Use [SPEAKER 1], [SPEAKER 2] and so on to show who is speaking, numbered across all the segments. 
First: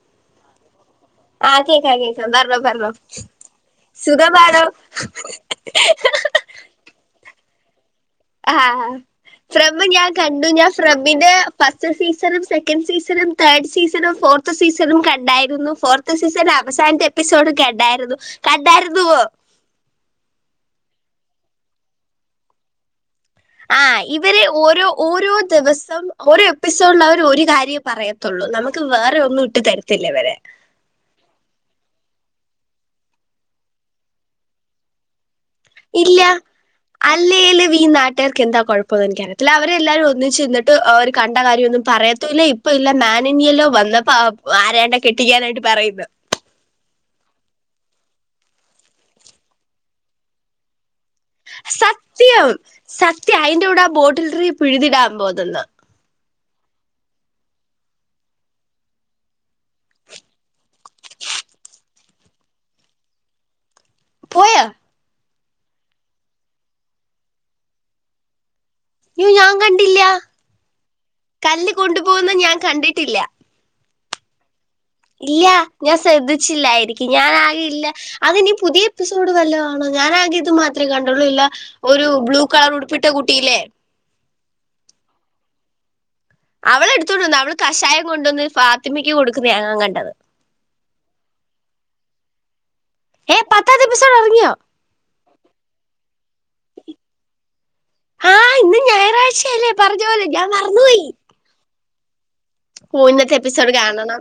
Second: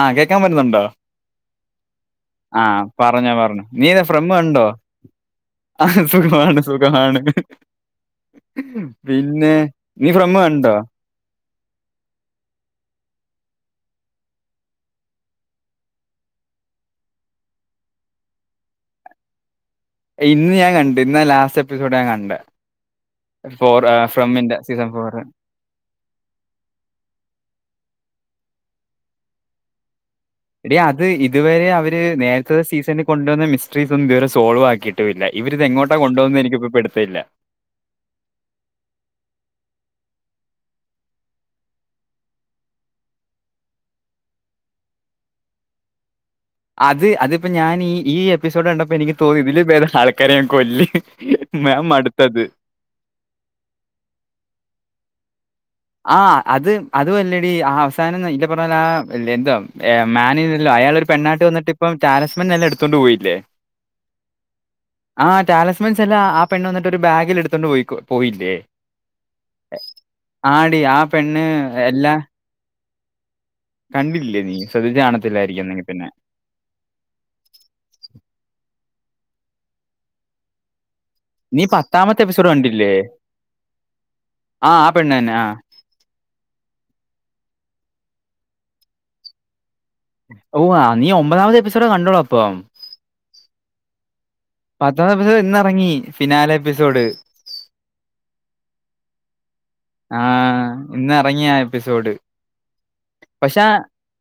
[SPEAKER 1] ആ കേക്കാൻ പറ്റ്ന്നുണ്ടോ
[SPEAKER 2] ആഹ് കേക്കാം കേക്കാം പറഞ്ഞോ
[SPEAKER 1] ആഹ് പറഞ്ഞോ പറഞ്ഞോ നീ ഫ്രം കണ്ടോ
[SPEAKER 2] സുഖമാണോ
[SPEAKER 1] സുഖമാണ് സുഖാണ്
[SPEAKER 2] ആഹ് ഫ്രം ഞാൻ
[SPEAKER 1] നീ ഫ്രം
[SPEAKER 2] കണ്ടു ഞാൻ
[SPEAKER 1] കണ്ടോ
[SPEAKER 2] ഫ്രമിന്റെ ഫസ്റ്റ് സീസണും സെക്കൻഡ് സീസണും തേർഡ് സീസണും ഫോർത്ത് സീസണും കണ്ടായിരുന്നു ഫോർത്ത് സീസൺ അവസാനത്തെ എപ്പിസോഡും കണ്ടായിരുന്നു കണ്ടായിരുന്നുവോ
[SPEAKER 1] ഇന്ന് ഞാൻ കണ്ടു ഇന്നാ ലാസ്റ്റ് എപ്പിസോഡ് ഞാൻ കണ്ടെ
[SPEAKER 2] ആഹ് ഇവര് ഓരോ ഓരോ ദിവസം ഓരോ എപ്പിസോഡിൽ അവര് ഒരു കാര്യം പറയത്തുള്ളൂ നമുക്ക് വേറെ ഒന്നും ഇട്ട് തരത്തില്ല ഇവര്
[SPEAKER 1] എടി അത് ഇതുവരെ അവര് നേരത്തത്തെ സീസണിൽ കൊണ്ടുവന്ന മിസ്റ്ററീസൊന്നും ഇതുവരെ സോൾവ് ആക്കിയിട്ടുമില്ല. ഇവരിത് എങ്ങോട്ടാ
[SPEAKER 2] ഇല്ല,
[SPEAKER 1] കൊണ്ടുപോകുന്നത് എനിക്കിപ്പോ പിടുത്തമില്ല
[SPEAKER 2] അല്ലേലുവീ നാട്ടുകാർക്കെന്താ കൊഴപ്പമന്നെനിക്കറിയത്തില്ല അവര് എല്ലരും ഒന്നിച്ചുനിന്നിട്ട് അവര് കണ്ട കാര്യം ഒന്നും പറയത്തുമില്ല ഇപ്പ ഇല്ല മാനനിയല്ലോ വന്നപ്പോ അ ദേണ്ടെ കെട്ടിക്കാനായിട്ട് പറയുന്നു
[SPEAKER 1] അത് അതിപ്പോ ഞാൻ ഈ ഈ എപ്പിസോഡ് കണ്ടപ്പോ എനിക്ക് തോന്നി ഇതില് ഭേദം ആൾക്കാരെ അങ്ങ് കൊല്ല് ഞാൻ മടുത്തത്
[SPEAKER 2] സത്യം സത്യം അയിന്റെ കൂടെ ആ ബോട്ടിൽട്രീ പിഴുതിടാൻ തോന്നുന്ന്
[SPEAKER 1] ആ അത് അതുമല്ലടി ആ അവസാനം [unintelligible] അയാളെരു പെണ്ണായിട്ട് വന്നിട്ടിപ്പം എല്ലാം എടുത്തോണ്ട് പോയില്ലേ
[SPEAKER 2] പോയോ
[SPEAKER 1] ആഹ് ട്ടാലസ്‌മെൻസെല്ലാം ആ പെണ്ണ് വന്നിട്ട് ഒരു ബാഗിൽ എടുത്തോണ്ട് പോയി പോയില്ലേ
[SPEAKER 2] അയ്യോ ഞാൻ കണ്ടില്ല
[SPEAKER 1] ആടി ആ പെണ്ണ്
[SPEAKER 2] കല്ല്
[SPEAKER 1] എല്ലാം
[SPEAKER 2] കൊണ്ടുപോകുന്ന ഞാൻ കണ്ടിട്ടില്ല.
[SPEAKER 1] കണ്ടില്ലേ നീ ശ്രദ്ധിച്ച്
[SPEAKER 2] ഇല്ല
[SPEAKER 1] കാണത്തില്ലായിരിക്കും എന്നെങ്കിൽ
[SPEAKER 2] ഞാൻ
[SPEAKER 1] പിന്നെ
[SPEAKER 2] ശ്രദ്ധിച്ചില്ലായിരിക്കും ഞാൻ ആകെ ഇല്ല അതിനി പുതിയ എപ്പിസോഡ് വല്ലോ ആണോ ഞാനാകെ ഇത് മാത്രമേ ക ണ്ടുള്ളു ഇല്ല
[SPEAKER 1] നീ
[SPEAKER 2] ഒരു
[SPEAKER 1] പത്താമത്തെ
[SPEAKER 2] ബ്ലൂ
[SPEAKER 1] എപ്പിസോഡ്
[SPEAKER 2] കളർ
[SPEAKER 1] കണ്ടില്ലേ
[SPEAKER 2] ഉടുപ്പിട്ട കുട്ടിയില്ലേ
[SPEAKER 1] ആ ആ പെണ്ണ് തന്നെ ആ
[SPEAKER 2] അവളെടുത്തോണ്ട് വന്ന് അവള് കഷായം കൊണ്ടുവന്ന് ഫാത്തിമയ്ക്ക് കൊടുക്കുന്നയാ ഞാൻ ക
[SPEAKER 1] ഓ ആഹ് നീ ഒമ്പതാമത്തെ എപ്പിസോഡെ കണ്ടുളൂ അപ്പൊ
[SPEAKER 2] ഏഹ് പത്താമത്തെ എപ്പിസോഡ് ഇറ
[SPEAKER 1] പത്താമത്തെ എപ്പിസോഡ് ഇന്നിറങ്ങി ഫിനാലെ എപ്പിസോഡ്
[SPEAKER 2] ആ ഇന്ന് ഞായറാഴ്ചയല്ലേ പറഞ്ഞ പോലെ ഞാൻ
[SPEAKER 1] ആഹ ഇന്ന് ഇറങ്ങിയാ എപ്പിസോഡ്
[SPEAKER 2] ഓഹ് ഇന്നത്തെ
[SPEAKER 1] പക്ഷെ
[SPEAKER 2] എപ്പിസോഡ് കാണണം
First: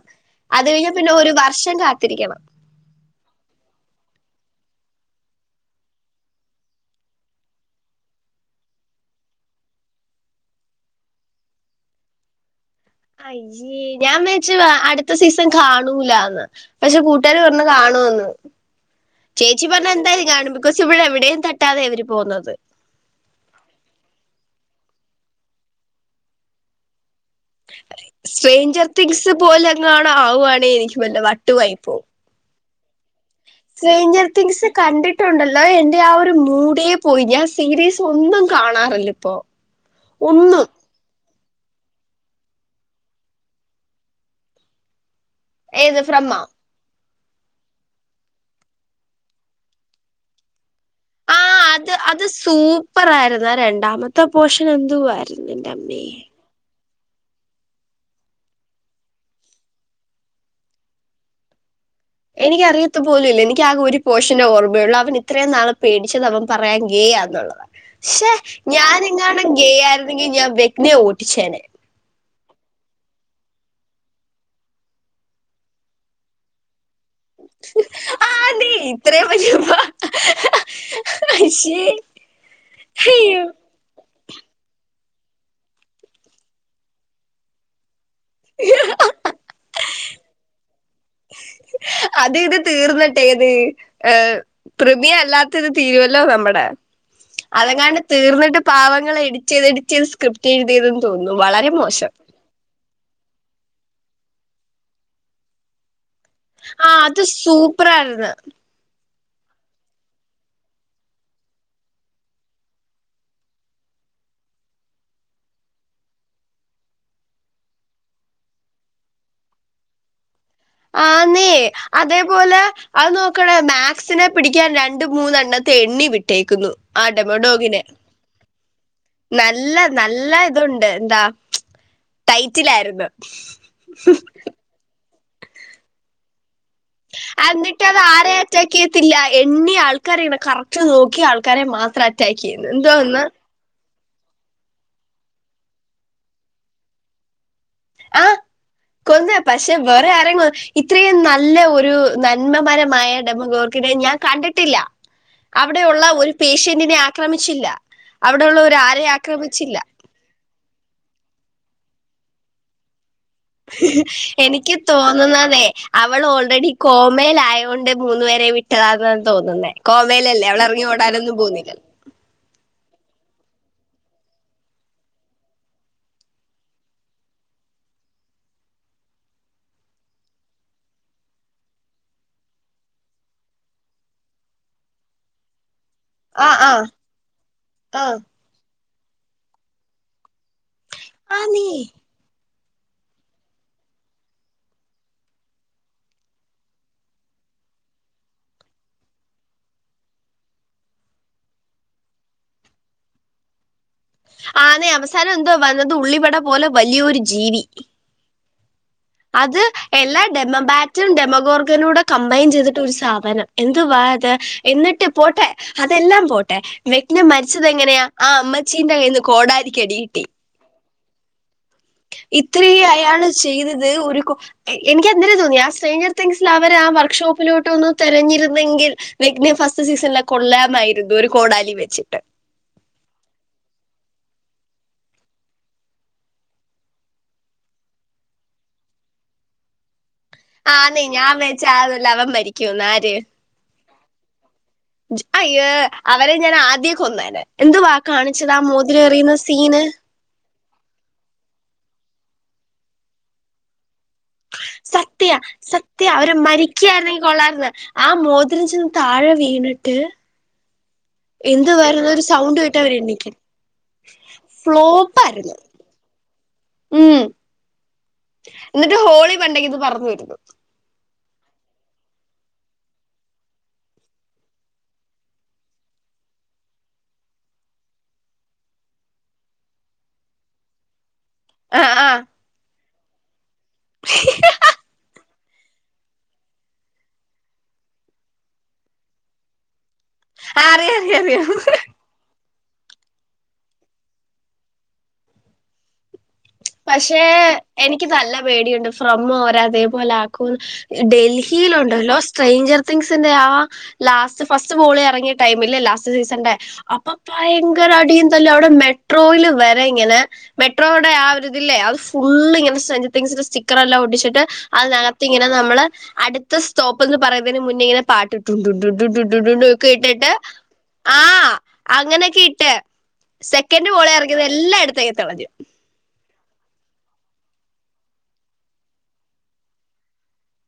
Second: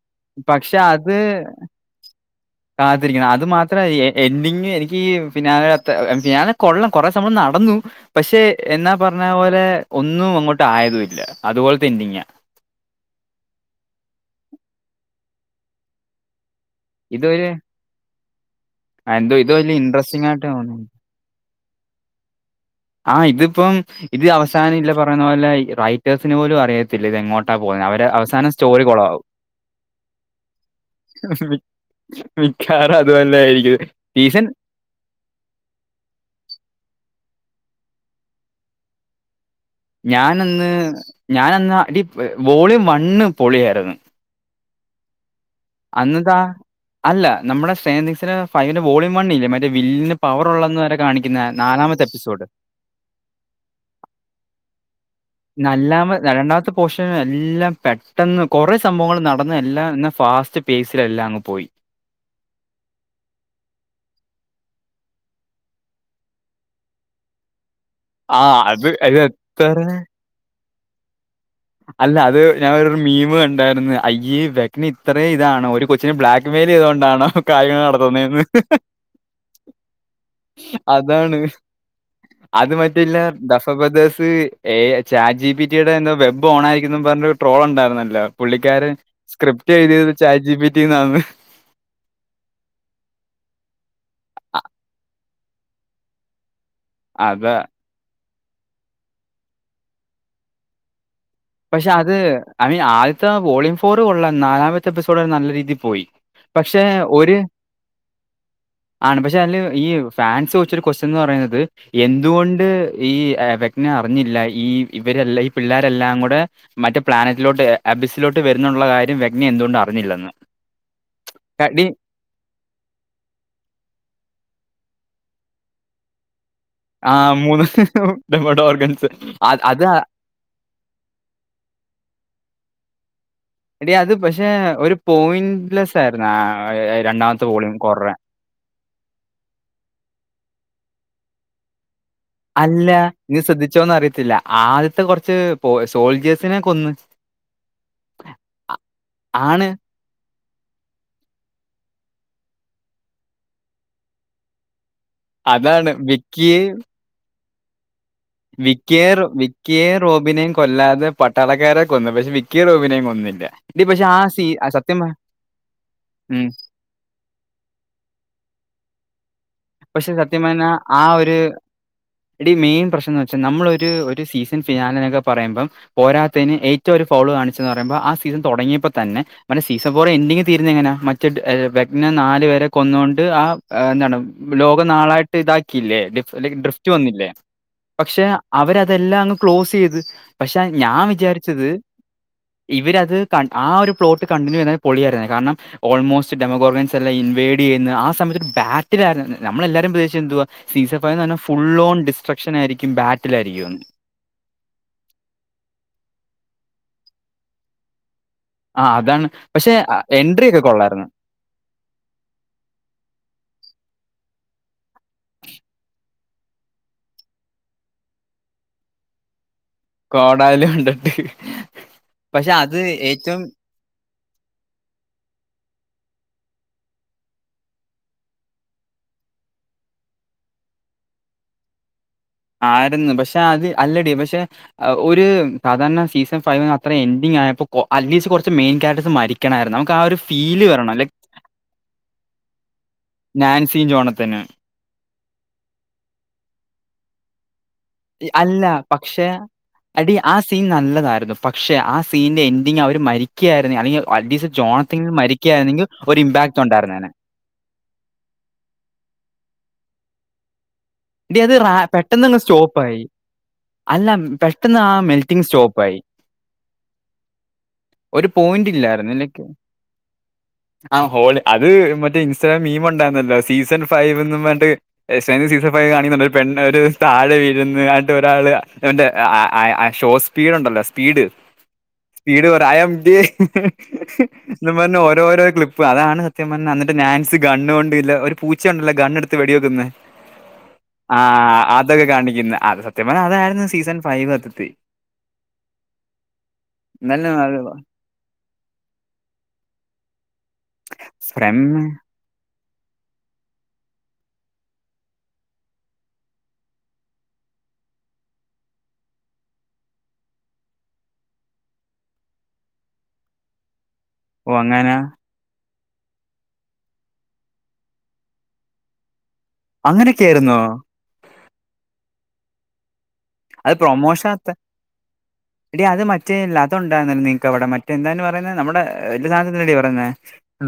[SPEAKER 2] അത് കഴിഞ്ഞ പിന്നെ ഒരു വർഷം കാത്തിരിക്കണം
[SPEAKER 1] കാത്തിരിക്കണം അത് മാത്ര എൻഡിങ് എനിക്ക് ഫിനാലെ അത്ര ഫിനാലെ കൊള്ളാം കൊറേ സംഭവം ന നടന്നു പക്ഷെ എന്നാ പറഞ്ഞ പോലെ ഒന്നും അങ്ങോട്ട് ആയതും ഇല്ല അതുപോലെത്തെ എൻഡിംഗാ. [inaudible]
[SPEAKER 2] അയ്യേ ഞാൻ മേച്ച അടുത്ത സീസൺ കാണൂലാന്ന്. പക്ഷെ കൂട്ടുകാര്
[SPEAKER 1] ഇതൊരു
[SPEAKER 2] പറഞ്ഞ് കാണുവെന്ന്.
[SPEAKER 1] ആ, എന്തോ ഇത്
[SPEAKER 2] ചേച്ചി
[SPEAKER 1] വലിയ
[SPEAKER 2] പറഞ്ഞ്
[SPEAKER 1] ഇൻട്രസ്റ്റിംഗ്
[SPEAKER 2] എന്തായാലും
[SPEAKER 1] ആയിട്ട്
[SPEAKER 2] കാണും ബിക്കോസ്
[SPEAKER 1] തോന്നുന്നു.
[SPEAKER 2] ഇവിടെ എവിടെയും തട്ടാതെ അവര് പോവുന്നത്.
[SPEAKER 1] ആ ഇതിപ്പം ഇത് അവസാനം ഇല്ല പറയുന്ന പോലെ റൈറ്റേഴ്സിന് പോലും അറിയത്തി ഇത് എങ്ങോട്ടാ പോകുന്നേന്ന് അവര് അവസാനം സ്റ്റോറി
[SPEAKER 2] സ്ട്രേഞ്ചർ
[SPEAKER 1] കൊളാവും.
[SPEAKER 2] തിങ്സ് പോലെ എങ്ങാണോ ആവുകയാണെങ്കിൽ എനിക്ക്
[SPEAKER 1] വിഖാര.
[SPEAKER 2] സ്ട്രെയിഞ്ചർ തിങ്ങ്സ് കണ്ടിട്ടുണ്ടല്ലോ എന്റെ ആ ഒരു മൂഡേ പോയി ഞാൻ. സീരീസ് ഒന്നും കാണാറില്ല ഇപ്പോ. ഒന്നും
[SPEAKER 1] ഞാനന്ന് ഞാനന്ന് അടി വോളിയം വണ്ണ് പൊളിയായിര്ന്ന്.
[SPEAKER 2] ഏത് ഫ്രമ്മ.
[SPEAKER 1] അല്ല നമ്മുടെ സ്ട്രെയിഞ്ചർ തിങ്ങ്സിലെ ഫൈവ്ന്റെ വോളിയം വണ്ണിേല്ല മറ്റേ വില്ലിന് പവർ ഉള്ളതന്ന് വരെ.
[SPEAKER 2] ആ
[SPEAKER 1] കാണിക്കുന്ന
[SPEAKER 2] അത്
[SPEAKER 1] നാലാമത്തെ
[SPEAKER 2] അത്
[SPEAKER 1] എപ്പിസോഡ്.
[SPEAKER 2] സൂപ്പർ ആയിര്ന്ന് രണ്ടാമത്തെ പോർഷൻ എന്തുവായി
[SPEAKER 1] നല്ലാമ രണ്ടാമത്ത. പോഷൻ എല്ലാം പെട്ടെന്ന് കുറെ സംഭവങ്ങൾ നടന്ന് എല്ലാം എന്ന ഫാസ്റ്റ് പേസില് എല്ലാം അങ്ങ് പോയി.
[SPEAKER 2] എനിക്കറിയത്ത് പോലും ഇല്ല എനിക്ക് ആകെ ഒരു പോഷനെ ഓർമ്മയുള്ളൂ അവൻ ഇത്രയും നാള് പേടിച്ചത് അവൻ പറയാ ശെ,
[SPEAKER 1] ആ അത് അത്
[SPEAKER 2] ഞാനെങ്ങാനും
[SPEAKER 1] എത്ര
[SPEAKER 2] ഗെയായിരുന്നെങ്കി ഞാൻ വെറ്റ്നയെ
[SPEAKER 1] അല്ല അത് ഞാൻ ഒരു മീമ് ക ണ്ടായിര്ന്ന് അയ്യേ വെറ്റ്ന ഇത്രയും ഇതാണോ ഒരു കൊച്ചിനെ ബ്ലാക്ക് മെയിൽ ചെയ്തോ ആണോ കാര്യങ്ങൾ
[SPEAKER 2] ആ
[SPEAKER 1] നടത്തുന്നെന്ന്.
[SPEAKER 2] നീ ഇത്രയും വലിയ
[SPEAKER 1] അതാണ്.
[SPEAKER 2] ശ്ശേ
[SPEAKER 1] അത് മറ്റയിലെ
[SPEAKER 2] അയ്യോ
[SPEAKER 1] ദഫബദസ് ഏ ചാറ്റ് ജി പി ടി യുടെ എന്തോ വെബ് ഓണായിക്ക് എന്നും പറഞ്ഞൊരു ട്രോൾ ഉണ്ടായിരുന്നല്ലോ പുള്ളിക്കാര് സ്ക്രിപ് [unintelligible] ചാറ്റ് ജി പി ടി ന്നാന്ന്.
[SPEAKER 2] അത് ഇത് തീർന്നിട്ട് ഏത് പ്രിമിയല്ലാ [unintelligible] തീരുവല്ലോ നമ്മടെ.
[SPEAKER 1] അതെ.
[SPEAKER 2] അതങ്ങാണ്ട് തീർന്നിട്ട് പാവങ്ങൾ എഡിറ്റ് ചെയ്ത് എഡിറ്റ് ചെയ്ത് സ്ക്രിപ്റ്റ് എഴുതിയ
[SPEAKER 1] പക്ഷെ അത് ഐ മീൻ ആദ്യത്തെ വോളിയം ഫോർ കൊള്ളാം നാലാമത്തെ എപ്പിസോഡ് വരെ നല്ല രീതിയിൽ പോയി. പക്ഷെ
[SPEAKER 2] ആഹ് അത്
[SPEAKER 1] ഒര്.
[SPEAKER 2] സൂപ്പറായിരുന്നു
[SPEAKER 1] ആണ് പക്ഷെ അതില് ഈ ഫാൻസ് വെച്ചൊരു ക്വസ്റ്റൻന്ന് പറയുന്നത് എന്തുകൊണ്ട് ഈ വെറ്റ്ന. പറഞ്ഞില്ല ഈ ഇവരെല്ല ഈ പിള്ളാരരെല്ലാം കൂ മറ്റേ പ്ലാനറ്റിലോട്ട് അബിസിലോട്ട് വരുന്നുള്ള കാര്യം വെറ്റ്ന എന്തുകൊണ്ട് അറിഞ്ഞില്ലെന്ന്.
[SPEAKER 2] ആ നീ അതേപോലെ അത് നോക്കണേ മാക്സിനെ പിടിക്കാൻ ര രണ്ട് മൂന്നെണ്ണത്തെ എണ്ണി വിട്ടേ [unintelligible] ആ ഡെമോഡോഗിനെ
[SPEAKER 1] ഡെമോഡ് ഓർഗൻസ്. അത്
[SPEAKER 2] നല്ല
[SPEAKER 1] അത് ആ-
[SPEAKER 2] നല്ല ഇതുണ്ട് എന്താ. ടൈറ്റിലായിരുന്നു.
[SPEAKER 1] പോയില്ല സാർ നാ.
[SPEAKER 2] എന്നിട്ട് അത് ആരേ അറ്റാക്ക് ചെയ്യത്തില്ല എണ്ണീ ആൾക്കാരെയാണ് കറക് റ്റ് നോക്കി ആൾക്കാരെ മാത്രം അ
[SPEAKER 1] അല്ല നീ ശ്രദ്ധിച്ചോന്ന് അറിയ ത്തില്ല ആദ്യത്തെ കൊറച്ച് പോ സോൾഡിയേസിനെ കൊന്ന്.
[SPEAKER 2] ആ
[SPEAKER 1] അ
[SPEAKER 2] കൊന്ന്
[SPEAKER 1] ആണ്.
[SPEAKER 2] പക്ഷെ വേറെ ആരെ ഇത്രയും നല്ല ഒരു നന്മമരമായ ഡെമോഗോർക്കിനെ ഞാൻ കണ്ടിട്ടില്ല.
[SPEAKER 1] അതാണ്.
[SPEAKER 2] അവിടെയുള്ള ഒരു
[SPEAKER 1] വിക്കിയെ
[SPEAKER 2] പേഷ്യന്റിനെ ആക്രമിച്ചില്ല. അവിടെയുള്ള ഒരു ആരെ
[SPEAKER 1] വിക്കിയെ
[SPEAKER 2] ആക്രമിച്ചില്ല
[SPEAKER 1] വിക്കിയെയും റോബിനെയും കൊല്ലാതെ പട്ടാളക്കാരെ കൊന്ന് പക്ഷേ വിക്കിയെ റോബിനെയും കൊന്നില്ല. എടീ പക്ഷേ ആ സീ ആ
[SPEAKER 2] എനിക്ക്
[SPEAKER 1] സത്യം പ
[SPEAKER 2] തോന്നുന്നതേ അവൾ ഓൾറെഡി കോമൽ ആയ കൊണ്ട് മൂന്നു പേരെ വിട്ടതാന്ന് തോന്നുന്നേ
[SPEAKER 1] പക്ഷേ സത്യം
[SPEAKER 2] കോമയിലല്ലേ അവള്
[SPEAKER 1] പറഞ്ഞാ
[SPEAKER 2] ഇറങ്ങി ഓടാനൊന്നും പോന്നില്ലല്ലോ.
[SPEAKER 1] പ്രശ്നംന്ന് വെച്ചാൽ നമ്മളൊരു സീസൺ ഫിനാലിനൊക്കെ പറയുമ്പം പോരാത്തതിന് ഏറ്റവും ഒരു ഫൗള് കാണിച്ചെന്ന് പറയുമ്പോൾ ആ സീസൺ തുടങ്ങിയപ്പോ തന്നെ മറ്റെ സീസൺ ഫോർ എൻഡിങ്ങിൽ തീരുന്നതങ്ങനാ മറ്റ് ഏ വേഗ്നെ നാല് വരെ കൊന്ന ണ്ട് ആ എന്താണ് ലോകം നാളായിട്ട് ഇതാക്കിയില്ലേ
[SPEAKER 2] ആ ആ
[SPEAKER 1] ഡ്രിഫ്റ്റ് വന്നില്ലേ
[SPEAKER 2] ആ
[SPEAKER 1] പക്ഷെ അവരത് അതെല്ലാം അങ്ങ് ക്ലോസ് ചെയ്ത് പക്ഷെ ഞാൻ
[SPEAKER 2] ആന്നേ
[SPEAKER 1] വിചാരിച്ചത് ഇവരത് ക ആ ഒരു പ്ലോട്ട് കണ്ടിന്യൂ ചെയ്യുന്ന പൊളിയായിരുന്നെനെ കാരണം ഓൾമോസ്റ്റ് ഡമോകോർഗനൻസ് എല്ലാം ഇൻവ പേഡ് ചെയ്യുന്ന ആ സമയത്ത് ഒരു ബാറ്റിലായിരുന്നു നമ്മളെല്ലാരും പ്രതീക്ഷിച്ചതെന്തുവാ സീസൺഫൈവ് എന്ന് പറഞ്ഞാൽ ഫുൾ ഓൺ ഡിസ്ട്രക്ഷൻ ആയിരിക്കും ബാറ്റിലായിരിക്കും
[SPEAKER 2] ആന്നെ അവസാനം എന്തുവാ വന്നത് ഉള്ളിവട പോലെ വലിയൊരു ജീവി
[SPEAKER 1] ആ അതാണ്
[SPEAKER 2] അത്
[SPEAKER 1] പക്ഷെ
[SPEAKER 2] എല്ലാ
[SPEAKER 1] എൻട്രി ഒക്കെ കൊള്ളായിരുന്നു
[SPEAKER 2] ഡെമബാറ്റും ഡെമഗോർഗനും കൂടെ കമ്പൈൻ ചെയ്തിട്ട ഒരു സാധനം എന്തുവാ എന്നിട്ട് പോട്ടെ അതെല്ലാം പോട്ടെ വജ്ഞം മരിച്ചത് എങ്ങനെയാ ആ അമ്മച്ചീന്റെ കയ്ന്ന് കോടാരി
[SPEAKER 1] കോടാലി കൊണ്ടിട്ട്
[SPEAKER 2] ഇത്രേം അയാള് ചെയ്തത് ഒരു കോ എനിക്ക് അന്നേരം തോന്നി ആ സ്ട്രേ തിങ്സിൽ അവര് ആ വർക്ക്ഷോപ്പിലോട്ടൊന്ന് തെരഞ്ഞിരുന്നെങ്കിൽ വെഗ്ന ഫസ്റ്റ് സീസണിലെ കൊള്ളാമായിരുന്നു ഒരു കോടാലി വെച്ചിട്ട്
[SPEAKER 1] ആരുന്നു പക്ഷെ അത് അല്ലടി പക്ഷെ ഒരു സാധാരണ സീസൺ ഫൈവിന് അത്ര എൻഡി ങ്ങായപ്പോ അറ്റ്ലീസ്റ്റ് കുറച്ച് മെയിൻ കേരക്ടർസ് മരിക്കണായിരുന്നു നമുക്ക് ആ ഒരു ഫീല് വരണം
[SPEAKER 2] ആന്നേ
[SPEAKER 1] ലൈക്
[SPEAKER 2] ഞാൻ വചാരില്ല അവൻ മരിക്കൂന്ന് ആര്
[SPEAKER 1] നാൻസിയും ജോണത്തനും
[SPEAKER 2] അയ്യോ അവരെ ഞാൻ ആദ്യേ കൊന്നേനെ എന്തുവാ കാണിച്ചത് ആ
[SPEAKER 1] അല്ല
[SPEAKER 2] മോതിരം
[SPEAKER 1] പക്ഷെ
[SPEAKER 2] എറിയുന്ന സീന്
[SPEAKER 1] അടി ആ സീൻ നല്ലതായിരുന്നു പക്ഷെ ആ സീന്റെ എൻഡിംഗ് അവര് മരിക്കായിരുന്നു അല്ലെങ്കി
[SPEAKER 2] സത്യ സത്യ അവര്
[SPEAKER 1] ഉണ്ടായിരുന്നേനെ.
[SPEAKER 2] മരിക്കായിരുന്നെങ്കിൽ കൊള്ളാരുന്നു ആ മോതിരം ചെന്ന് താഴെ വീണിട്ട് റ്റ്
[SPEAKER 1] ടീ അത് റാ പെട്ടെന്നങ്ങ്
[SPEAKER 2] കേട്ട് അവര്
[SPEAKER 1] സ്റ്റോപ്പായി
[SPEAKER 2] എണീക്കും
[SPEAKER 1] അല്ല പെട്ടെന്ന് ആ മെൽറ്റിങ്
[SPEAKER 2] ഫ്ലോപ്പായിരുന്നു
[SPEAKER 1] സ്റ്റോപ്പായി
[SPEAKER 2] ഉം
[SPEAKER 1] ഒരു പോയിന്റ്
[SPEAKER 2] എന്നിട്ട്
[SPEAKER 1] ഇല്ലായിരുന്നല്ലേ
[SPEAKER 2] ഹോളി പണ്ടേക്ക് ഇത് പറഞ്ഞു വരുന്നു
[SPEAKER 1] ആ ഹോളി അത് മറ്റേ ഇൻസ്റ്റഗ്രാം മീമ് ഉണ്ടായിരുന്നല്ലോ സീസൺ ഫൈവ്ന്ന് പറഞ്ഞിട്ട് സീസ കാണിക്കുന്നുണ്ട് ഒരു പെണ്ണ് ഒരു താഴെ വീഴുന്ന് ആട്ട് ഒരാൾ ഷോസ്പീഡ്ണ്ടല്ലോ സീപീഡ്
[SPEAKER 2] ആ ആ
[SPEAKER 1] സ്പീഡ് പറയാ ഐആം [unintelligible] ന്നും പറഞ്ഞ് ഓരോരോ ക്ലിപ്പ് അതാണ് സത്യം പറഞ്ഞാ ന്നട്ട് നാൻസ് കണ്ണുകൊണ്ട് ഇല്ല ഒരു പൂച്ചയുണ്ടല്ലോ ഗണ്ണ് എടുത്ത് വെടി വെക്കുന്നേ
[SPEAKER 2] അറിയാം
[SPEAKER 1] ആ
[SPEAKER 2] അറിയാം അറിയാം
[SPEAKER 1] അതൊക്കെ കാണിക്കുന്നേ അത് സത്യം പറഞ്ഞാ അതായിരുന്നു സീസൺ ഫൈവ് സത്യത്തി
[SPEAKER 2] പക്ഷെ
[SPEAKER 1] എന്നാലും അത്
[SPEAKER 2] എനിക്ക് നല്ല പേടിയുണ്ട് ഫ്രമോരെ അതേപോലെ ആക്കോന്ന് ഡൽഹി ഹിൽ
[SPEAKER 1] ഫ്രമ്
[SPEAKER 2] ഉണ്ടല്ലോ സ്ട്രെഞ്ചർ തിങ്ങ്സ്ന്റെ ആ ലാസ്റ്റ് ഫസ്റ്റ് ബോള് ഇറങ്ങിയ ടൈംല്ലേ ലാസ്റ്റ് സീസൺന്റെ അപ്പൊ ഭയങ്ക ര അടിയും തല്ലും അവിടെ മെട്രോൽ വരെ ഇങ്ങനെ മെട്രോടെ ആ ഒരു ഇല്ലേ അത് ഫുള്ള് ഇങ്ങനെ സെഞ്ചർ തിങ്സിന്റെ സ്റ്റിക്കർ എല്ലാം ഒട്ടിച്ചിട്ട്
[SPEAKER 1] ഓ അങ്ങനെ
[SPEAKER 2] അതിനകത്തിങ്ങനെ നമ്മള് അടുത്ത സ്റ്റോപ്പ് എന്ന് പറയുന്നതിന് മുന്നേ ഇങ്ങനെ പാട്ടിട്ടു ടു ടു ടു ടു ടു ഒക്കെ ഇട്ടിട്ട്
[SPEAKER 1] അങ്ങനെയൊക്കെയായിരുന്നോ
[SPEAKER 2] ആ അങ്ങനൊക്കെ ഇട്ട്
[SPEAKER 1] അത്
[SPEAKER 2] സെക്കൻഡ് പോളെ
[SPEAKER 1] പ്രൊമോഷൻ
[SPEAKER 2] ഇറങ്ങിയത് എല്ലായിടത്തേക്കും തെളഞ്ഞു
[SPEAKER 1] മറ്റേല്ല അതൊണ്ടായിരുന്നോ നിങ്ങക്ക് അവിടെ മറ്റേ എന്തായ്ന് പറയുന്ന നമ്മുടെ ന്ത് സാധനത്തിനാടി പറയുന്നേ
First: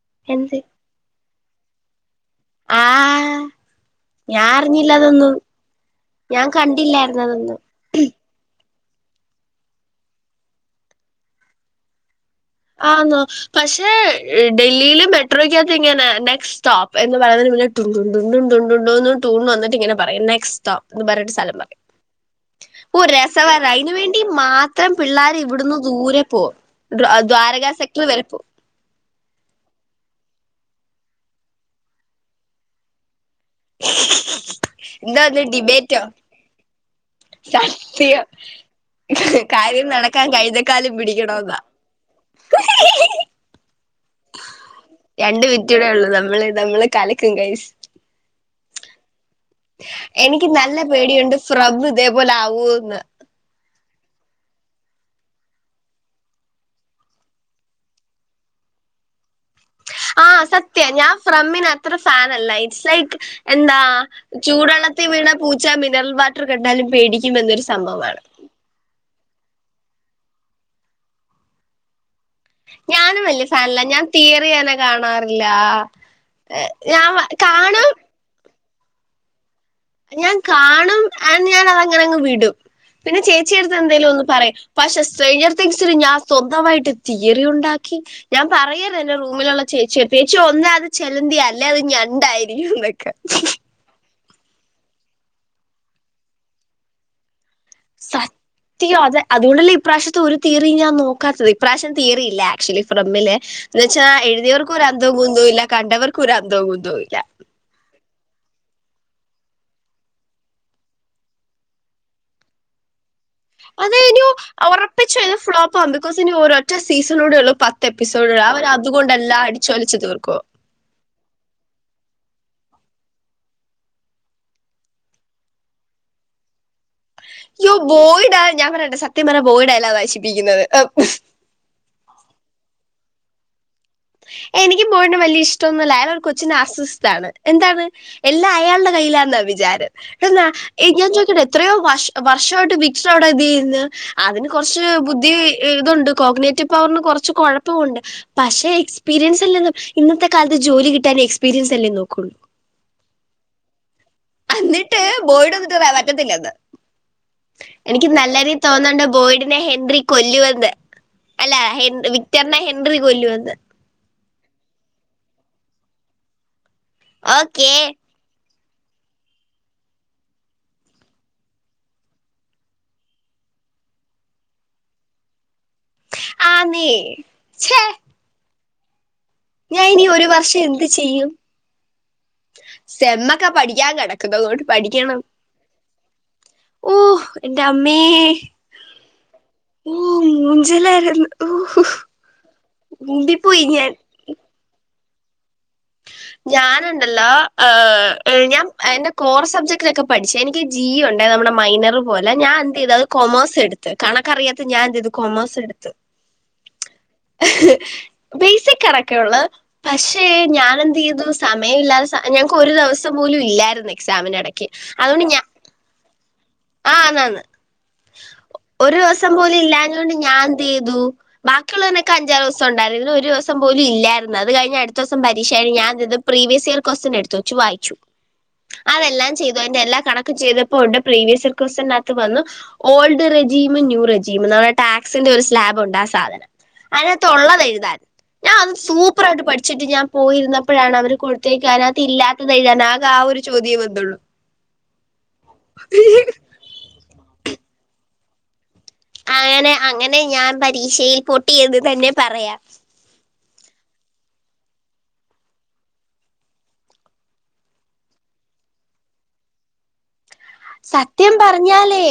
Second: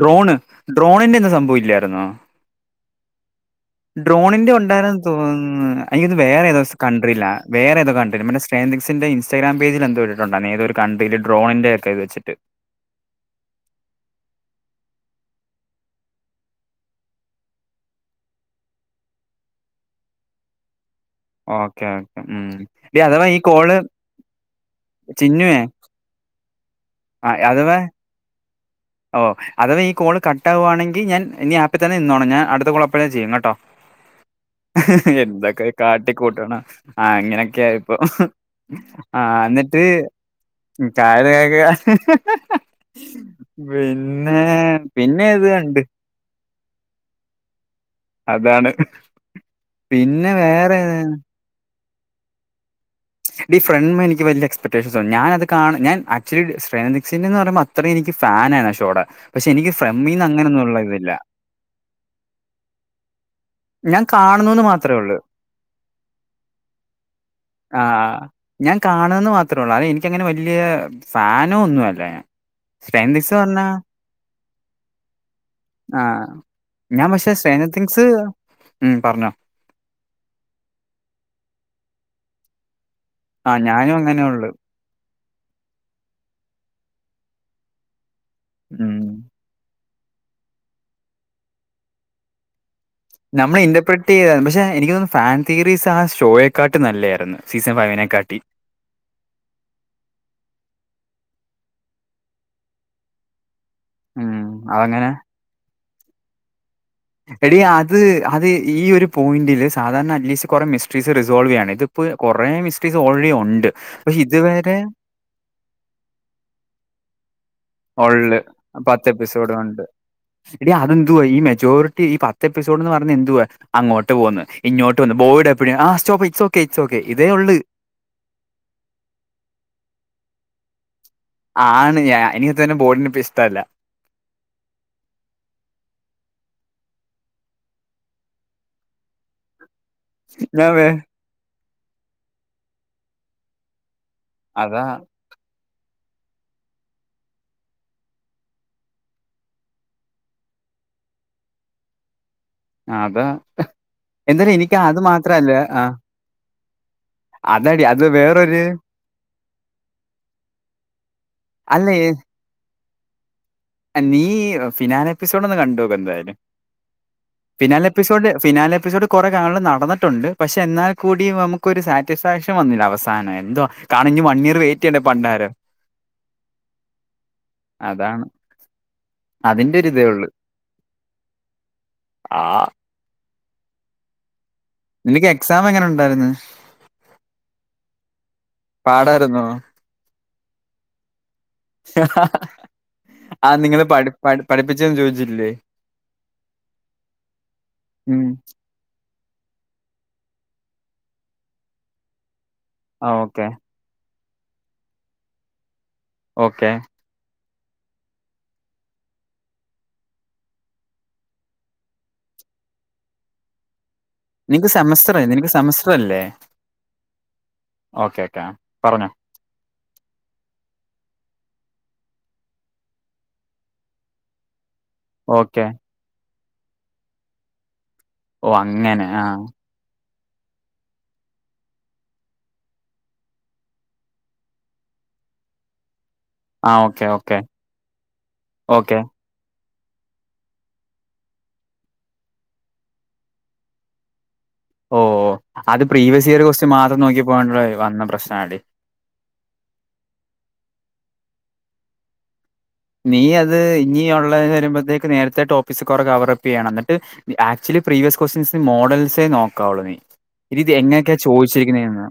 [SPEAKER 1] ഡ്രോണ്
[SPEAKER 2] എന്ത്
[SPEAKER 1] ഡ്രോണിന്റെ ഒന്നും സംഭവ ഇല്ലായിരുന്നോ?
[SPEAKER 2] ആഹ് ഞാൻ
[SPEAKER 1] ഡ്രോണിന്റെ
[SPEAKER 2] അറിഞ്ഞില്ല
[SPEAKER 1] ഉണ്ടായിര്ന്നന്ന്
[SPEAKER 2] അതൊന്നും
[SPEAKER 1] തോന്നുന്നു അത്
[SPEAKER 2] ഞാൻ
[SPEAKER 1] വേറെ ഏതോ
[SPEAKER 2] കണ്ടില്ലായിരുന്നു
[SPEAKER 1] കൺട്രില്ല
[SPEAKER 2] അതൊന്നും
[SPEAKER 1] വേറെ ഏതോ കൺട്രി ഫേൻസിക്സിന്റെ ഇൻസ്റ്റഗ്രാം പേജിൽ എന്തോ ഇട്ടിട്ടുണ്ടായിരുന്നു ഏതോ ഒരു കൺട്രിന്റെ ഡ്രോണിന്റെ ഒക്കെത് വെച്ചട്ട്
[SPEAKER 2] ആന്നോ പക്ഷെ ഡൽഹിയിലും മെട്രോയ്ക്കകത്ത് എങ്ങനെ നെക്സ്റ്റ് സ്റ്റോപ്പ്ന്ന് പറയ ട്ടുണ്ട്‌ ടുണ്ട് ഉണ്ടുണ്ടോ ട്യൂൺ വന്നിട്ടിങ്ങനെ പറയും നെക്സ്റ്റ് സ്റ്റോപ്പ്‌ എ പറഞ്ഞിട്ട് സ്ഥലം പറയും
[SPEAKER 1] ഓക്കെ ഓക്കെ ഉം
[SPEAKER 2] ഓ
[SPEAKER 1] ഡേ അഥവാ ഈ
[SPEAKER 2] രസവായിരുന്നു
[SPEAKER 1] കോള്
[SPEAKER 2] അതിന് വേണ്ടി മാത്രം പിള്ളേർ
[SPEAKER 1] ചിന്നുവേ
[SPEAKER 2] ഇവിടുന്ന് ദൂരെ പോ
[SPEAKER 1] ആ,
[SPEAKER 2] ദ്വാരകാ
[SPEAKER 1] അഥവാ
[SPEAKER 2] സക്റ്റർ വരെ പോ
[SPEAKER 1] ഓ അഥവാ ഈ കോള് കട്ടവുകവാണെങ്കി ഞാൻ ആപ്പിൽ തന്നെ നിന്നോണം ഞാൻ അടുത്ത കോള അപ്പോഴാചെയ്യുംട്ടോ ഹേ ഹേ
[SPEAKER 2] എന്താ അത്
[SPEAKER 1] എന്തൊക്കെ
[SPEAKER 2] ഡിബേറ്റോ
[SPEAKER 1] കാട്ടിക്കൂട്ട്ണ ആ ഇങ്ങനെക്കെ ഇപ്പൊ
[SPEAKER 2] സത്യം
[SPEAKER 1] ആ ന്നിട്ട്
[SPEAKER 2] കാര്യം നടക്കാൻ കൈതക്കാലും പിടിക്കണോന്നാ
[SPEAKER 1] [unintelligible] പിന്നെ പിന്നെ
[SPEAKER 2] രണ്ട്
[SPEAKER 1] ത് ണ്ട്
[SPEAKER 2] മിനിറ്റൂടെ ഉള്ളൂ നമ്മള് നമ്മള് കലക്കും കയ്സ്
[SPEAKER 1] അതാണ് പിന്നെ
[SPEAKER 2] എനിക്ക് നല്ല
[SPEAKER 1] വേറെ
[SPEAKER 2] പേടിയുണ്ട് ഫ്രം തേപോലെ ആവൂന്ന്
[SPEAKER 1] ഡി ഫ്രമ് എനിക്ക് വലിയ എക്സ്പെടേഷൻസ് ഞാനത് കാണും ഞാൻ ആക്ച്വലി്ഫാൻനിസിൻന്ന് പറയുമ്പോ അത്ര എനി കി ഫാനാ ആ ഷോട
[SPEAKER 2] ആ സത്യാ ഞാൻ ഫ്രമ്മിന് അത്ര ഫാൻ അല്ല ഇറ്സ് ലൈക്‌ എന്താ
[SPEAKER 1] ഞാൻ കാണുന്നുന്ന് മാത്രമേ
[SPEAKER 2] ചൂടള്ളത്തിൽ
[SPEAKER 1] ഉള്ളൂ
[SPEAKER 2] വീണ പൂച്ച മിനറൽ വാട്ടർ കണ്ടാലും പേടിക്കും എന്നൊരു സംഭവമാണ്
[SPEAKER 1] ഞാൻ കാണ അത്ര ഉള്ള അത് എനിക്കങ്ങനെ വല്ല്യ ഫാനോ ഒന്നും അല്ല ഞാൻ സ്ട്രെയിൻ
[SPEAKER 2] ഞാനും
[SPEAKER 1] തിങ്സ്
[SPEAKER 2] വലിയ
[SPEAKER 1] പറഞ്ഞാ
[SPEAKER 2] ഫാനല്ല ഞാൻ തീയറി നെ കാണാറില്ല
[SPEAKER 1] ആ
[SPEAKER 2] ഹേ ഞാൻ കാണും
[SPEAKER 1] ഉം പറഞ്ഞോ
[SPEAKER 2] ഞാൻ കാണം ആൻ് ഞാൻ അതങ്ങനങ്ങ് വിടും പിന്നെ
[SPEAKER 1] ആ
[SPEAKER 2] ചേച്ചിയെടുത്ത്
[SPEAKER 1] ഞാനും അങ്ങനെ
[SPEAKER 2] എന്തേങ്കിലോന്ന്
[SPEAKER 1] ഉള്ളു
[SPEAKER 2] പറയും പശസ് ചെയ്യറ്ത്തിങ്സിൽ ഞാൻ സ്വന്തമായിട്ട് തിയറി ഉണ്ടാക്കി ഞാൻ പറയറ് ന്റെ റൂമിലുള്ള ചേച്ചി ചേച്ചി ഒന്ന് അത് ചെലന്തി അല്ലേ അത് ഞണ്ടായിരിക്കും
[SPEAKER 1] നമ്മള് ഇന്റർപ്രിറ്റ്യ്യാ പക്ഷെ എനിക്ക് തോൻ ഫാൻ തിയറീസ് ആ ഷോയെക്കാട്ടും നല്ലേർന്നു
[SPEAKER 2] സത്യം അതെ അതുകൊണ്ടല്ലേ ഇപ്രാവശ്യത്തെ ഒരു തീറി ഞാൻ നോ [unintelligible] ഇപ്ര്രാശ്യം തയറില്ല ആക്ച്വലി ഫ്രെമ്മിലെ ന്ന് വെച്ചാ
[SPEAKER 1] ഉം
[SPEAKER 2] എഴതിയവർക്കും
[SPEAKER 1] അതങ്ങനെ
[SPEAKER 2] രന്തോ കുന്തോ ല്ല കണ്ടവർക്കൊര ന്തോ കു
[SPEAKER 1] ഏടിയെ അത് അത് ഈ ഒരു പോയിന്റിൽ സാധാരണ അറ്റ്ലീസ്റ്റ് കൊറെ മിസ്ട്രീസ് റിസോൾവ് ചെയ്യാണ് ഇതിപ്പ് കൊറെ മിസ്ട്രീസ് ഓൻലി
[SPEAKER 2] അതെ ഇന്യു ഒറപ്പിച് ഇത് ഫ്ളോപ്പാകും [unintelligible]
[SPEAKER 1] ഒള്ള് പത്ത്‌ എപ്പിസോഡ് മാണ്ട്
[SPEAKER 2] അടിച്ചൊലിച്ച് തീർക്കും
[SPEAKER 1] ഏടി അതെന്ത് വാ ഈ മെജോറിറ്റി ഈ പത്ത് എപ്പിസോ് ത്തോട് ന്ന് പറഞ്ഞാ എന്തുവാ അങ്ങോട്ട് പോക്ന്ന് ഇങ്ങോട്ട് വന്ന് ബോയിഡ് എപ്പയും ഇറ്റ്സൊപ്പിട് ഇറ്റ്സ് ഓക്കെ ഇറ്റ്സ് ഓക്കെ ഇതേ ഉള്ളു
[SPEAKER 2] യ്യോ ബോയിഡാ ഞാൻ പറട്ടെ സത്യം പറഞാ ബോയിടല്ലാ നാശിപ്പിക്ക്യന്നത്
[SPEAKER 1] ആ ആണ് എനിക്ക് തന്നെ ബോയിഡിന ഇപ്പ ഇഷ്ടല്ല
[SPEAKER 2] എനികും ബോയിടിനെ വലിയ ഇഷ്ടംന്നൊ ല്ല അയാർ കൊച്ചിന് ആസ്വസ്താണ് എന്താണ് എല്ലാ അയാളുടെ കയ്യിലാന്ന വിചാരം എന്നാ ഇ ഞാൻ ചോയ്ക്കട്ട എത്രയോ വർഷ വർഷായിട്ട് വിക്ഷ് അവിടെ ഇത് ചെയ്യ്ന്ന് അതിന് കൊറ്ച്ച്
[SPEAKER 1] അതാ
[SPEAKER 2] ബുദ്ധി ഇതുണ്ട് കോഗ്നേറ്റീവ്പ്പം കൊറ്ച്ച് കൊഴപ്പുണ്ട് പക്ഷെ പീര്യൻയസ് ല്ലന്ന് ഇന്നത്തെ കാലത്ത് ജോലി കിട്ടാ എക്പീരിയൻസല്ലേ നോക്കോള്ളൂ
[SPEAKER 1] അതാ എന്താല് എനിക്ക് അത്
[SPEAKER 2] എന്നിട്ട് ബോയിഡ്
[SPEAKER 1] മാത്രല്ല
[SPEAKER 2] വന്നിട്ട്
[SPEAKER 1] ആ
[SPEAKER 2] പറയാൻ പറ്റത്തില്ലെന്ന്
[SPEAKER 1] അ
[SPEAKER 2] എനിക്ക് നല്ല രീ തോന്ന്ണ്ട് ബോയിഡിനെ ഹെൻറി കൊല്ലു ന്ന് അല്ല ഹെ വിക്ടറിനെ ഹെൻറി കൊല്ലുന്ന്
[SPEAKER 1] നീ ഫിനാൻ എപ്പിസോഡ് ഒന്ന് കണ്ടോക്ക് എന്തായാലും
[SPEAKER 2] ഓക്കേ
[SPEAKER 1] ഫിനാല പ്പിസോഡ് ഫിനാല് പ്പിസോഡ് കൊറെ കാണല് നടന്ന്ട്ടുണ്ട് പക്ഷേ എന്നാൽ കൂടി നമുക്കൊരു സാറ്റിസ്ഫാക്ഷൻ വന്നില്ല അവസാനം എന്തോ കാണും ഇനി വണീയറ് വെയ് റ്റ് ചെയ്യണ്ട പണ്ടാരം
[SPEAKER 2] ആന്നേ ചെ
[SPEAKER 1] അതാണ് അതിന്റെ
[SPEAKER 2] ഞാൻ
[SPEAKER 1] ഇതേ
[SPEAKER 2] ഇനി ഒരു
[SPEAKER 1] ഉള്ളു
[SPEAKER 2] വർഷം എന്ത് ചെയ്യും
[SPEAKER 1] ആ
[SPEAKER 2] സെമ്മക്കെ പഠിക്കാൻ കെടക്കുന്നതൊ പഠിക്കണം
[SPEAKER 1] നിനക്ക് എക്സാം എങ്ങനെ ഉണ്ടായിരുന്നു
[SPEAKER 2] ഓ എന്റെ അമ്മേ
[SPEAKER 1] പാടാർന്നോ
[SPEAKER 2] ജിലാ രുന്നു
[SPEAKER 1] ആ നിങ്ങള്
[SPEAKER 2] ഞാൻ
[SPEAKER 1] പട് പട്‌ പഠിപ്പിച്ചേന്നും ചോദിച്ചില്ലേ
[SPEAKER 2] ഞാനുണ്ടല്ലോ
[SPEAKER 1] ഉം
[SPEAKER 2] ഞാൻ എന്റെ കോർ സബ്ജക്ടിലൊക്കെ പഠിച്ചേ എനി ജിയ ഉണ്ടേ നമ്മുടെ മൈനർ പോലെ ഞാൻ എന്ത് ചെയ്ത് അത്
[SPEAKER 1] ആ ഓക്കെ
[SPEAKER 2] കോമേഴ്‌സ് എടുത്ത് കണ ക്കറിയാത്ത ഞാൻ എന്ത് ചെയ്തു കോമേഴ്സ് എടുത്ത്
[SPEAKER 1] ഓക്കെ
[SPEAKER 2] ബേസിക് ഇടക്കെ ഒള്ള് പക്ഷേ ഞാൻ എന്ത്‌ചെയ്തു സമയമില്ലാത ഞങ്ങക്ക് ഒരു ദിവസം പോലും ഇല്ലായിരുന്നേ എക്സാമിനിടക്ക് ഇടക്ക്
[SPEAKER 1] നിനക്ക് സെമസ്റ്റർ
[SPEAKER 2] അതുകൊണ്ട് ഞ
[SPEAKER 1] നിനക്ക് സെമസ്റ്റർ അല്ലേ
[SPEAKER 2] ആ അനാന്ന്
[SPEAKER 1] ഓക്കെ ഓക്കെ
[SPEAKER 2] ഒരു
[SPEAKER 1] പറഞ്ഞോ
[SPEAKER 2] ദിവസം പോലും ഇല്ലാഞ്ഞോണ്ട് ഞാൻ എന്ത്‌ ചെയ്തു ബാക്കിയുള്ളതിനൊക്കെ അഞ്ചറ് ദിവസം ഉണ്ടായിരുന്നു ഇതിന് ഒരു ദിവസം പോലും ഇല്ലാരുന്നു അത് കഴിഞ്ഞ് അടുത്ത ദിവസം പരീക്ഷയ
[SPEAKER 1] ഓക്കെ
[SPEAKER 2] ഞാൻ എന്ത്ചെയ്തു പ്രീവിയസ് ഇയർ ക്വസ്റ്റൻ എടുത്തു വച്ചു വായിച്ചു
[SPEAKER 1] ഓ അങ്ങനെ ആ
[SPEAKER 2] അതെല്ലാം ചെയ്തു അതിന്റെ എല്ലാ കണ ചെയ്തപ്പോണ്ട് പ്രീവിയസ് ഇയർ വന്നു old regime new regime tax ഒരു സ്ലാബ് ഉണ്ട് ആ സാധനം
[SPEAKER 1] ആ ഓക്കെ ഓക്കെ
[SPEAKER 2] അതിനകത്തുള്ളത് എഴുതാൻ ഞാൻ അത്
[SPEAKER 1] ഓക്കെ
[SPEAKER 2] സൂപ്പർ ആയിട്ട് പഠിച്ചിട്ട് ഞാൻ പോയിരുന്നപ്പോഴാണ് അവർ കൊടുത്തേക്ക അതിനകത്ത് ഇല്ലാത്തത് എഴുതാൻ ആകെ ആ ഒരു ചോദ്യേ വന്നുള്ളൂ
[SPEAKER 1] ഓ ഓ അത് പ്രീവിയസ് ഇയർ കോസ്റ്റിയൻ മാത്രം നോക്കി പോകൻ വന്ന പ്രശ്ന ഇത്
[SPEAKER 2] അങ്ങനെ അങ്ങനെ ഞാൻ പരീക്ഷയിൽ പൊട്ടിയെന്ന് തന്നെ പറയാം
[SPEAKER 1] നീ അത് ഇനിയുള്ള വരുമ്പോഴത്തേക്ക് നേരത്തെ ടോപ്പിക്സ് കുറെ കവർപ്പ് ചെയ്യണം എന്നിട്ട് ആക്ച്വലി പ്രീവിയസ് കോസ്റ്റിയൻസ് മോഡൽസ് നോക്കോളൂ നീ ഇത് ഇത് എങ്ങനെയൊക്കെയാ
[SPEAKER 2] സത്യം
[SPEAKER 1] ചോദിച്ചിരിക്കുന്നതെന്ന്
[SPEAKER 2] പറഞ്ഞാലേ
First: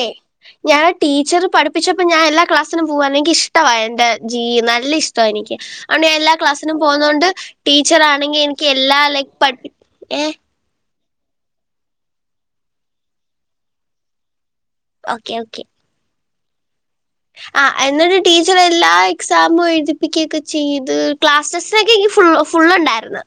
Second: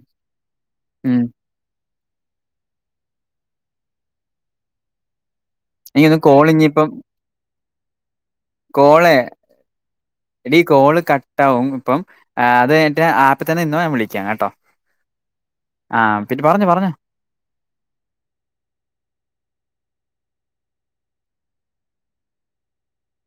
[SPEAKER 2] ഞാൻ
[SPEAKER 1] ഉം
[SPEAKER 2] ടീച്ചർ പഠിപ്പിച്ചപ്പോ ഞാൻ എല്ലാ ക്ലാസ്സിലും പോവാന എനിക്ക് ഇഷ്ട എന്റെ ജീ നല്ല ഇഷ്ടമാ എനിക്ക്
[SPEAKER 1] നീ
[SPEAKER 2] അതോണ്ട് ഞാൻ
[SPEAKER 1] ഒന്ന്
[SPEAKER 2] എല്ലാ
[SPEAKER 1] കോൾ
[SPEAKER 2] ക്ലാസ്സിലും
[SPEAKER 1] ഇനിയിപ്പം
[SPEAKER 2] പോന്നൊണ്ട് ടീച്ചറാ ല്ലങ്കി എനിക്ക് എല്ലാ
[SPEAKER 1] കോള്
[SPEAKER 2] ലൈക്ക് പ ഏയ്
[SPEAKER 1] ട്ടാവും ഇപ്പം അത് കഴിഞ്ഞിട്ട് ആപ്പിൽ തന്നെ ഇന്നോ ഞാൻ വിളിക്ക കേട്ടോ
[SPEAKER 2] ഓക്കെ ഓക്കെ
[SPEAKER 1] [unintelligible] പറഞ്ഞോ പറഞ്ഞോ
[SPEAKER 2] ആ എന്നിട്ട് ടീച്ചർ എല്ലാ എക്സാമും എഴുതിപ്പിക്കേക്ക ചെയ്ത് ക്ലാസസൊക്കെ ഈ ഫുള്ള് ഫുള്ള് ഉണ്ടായിരുന്നു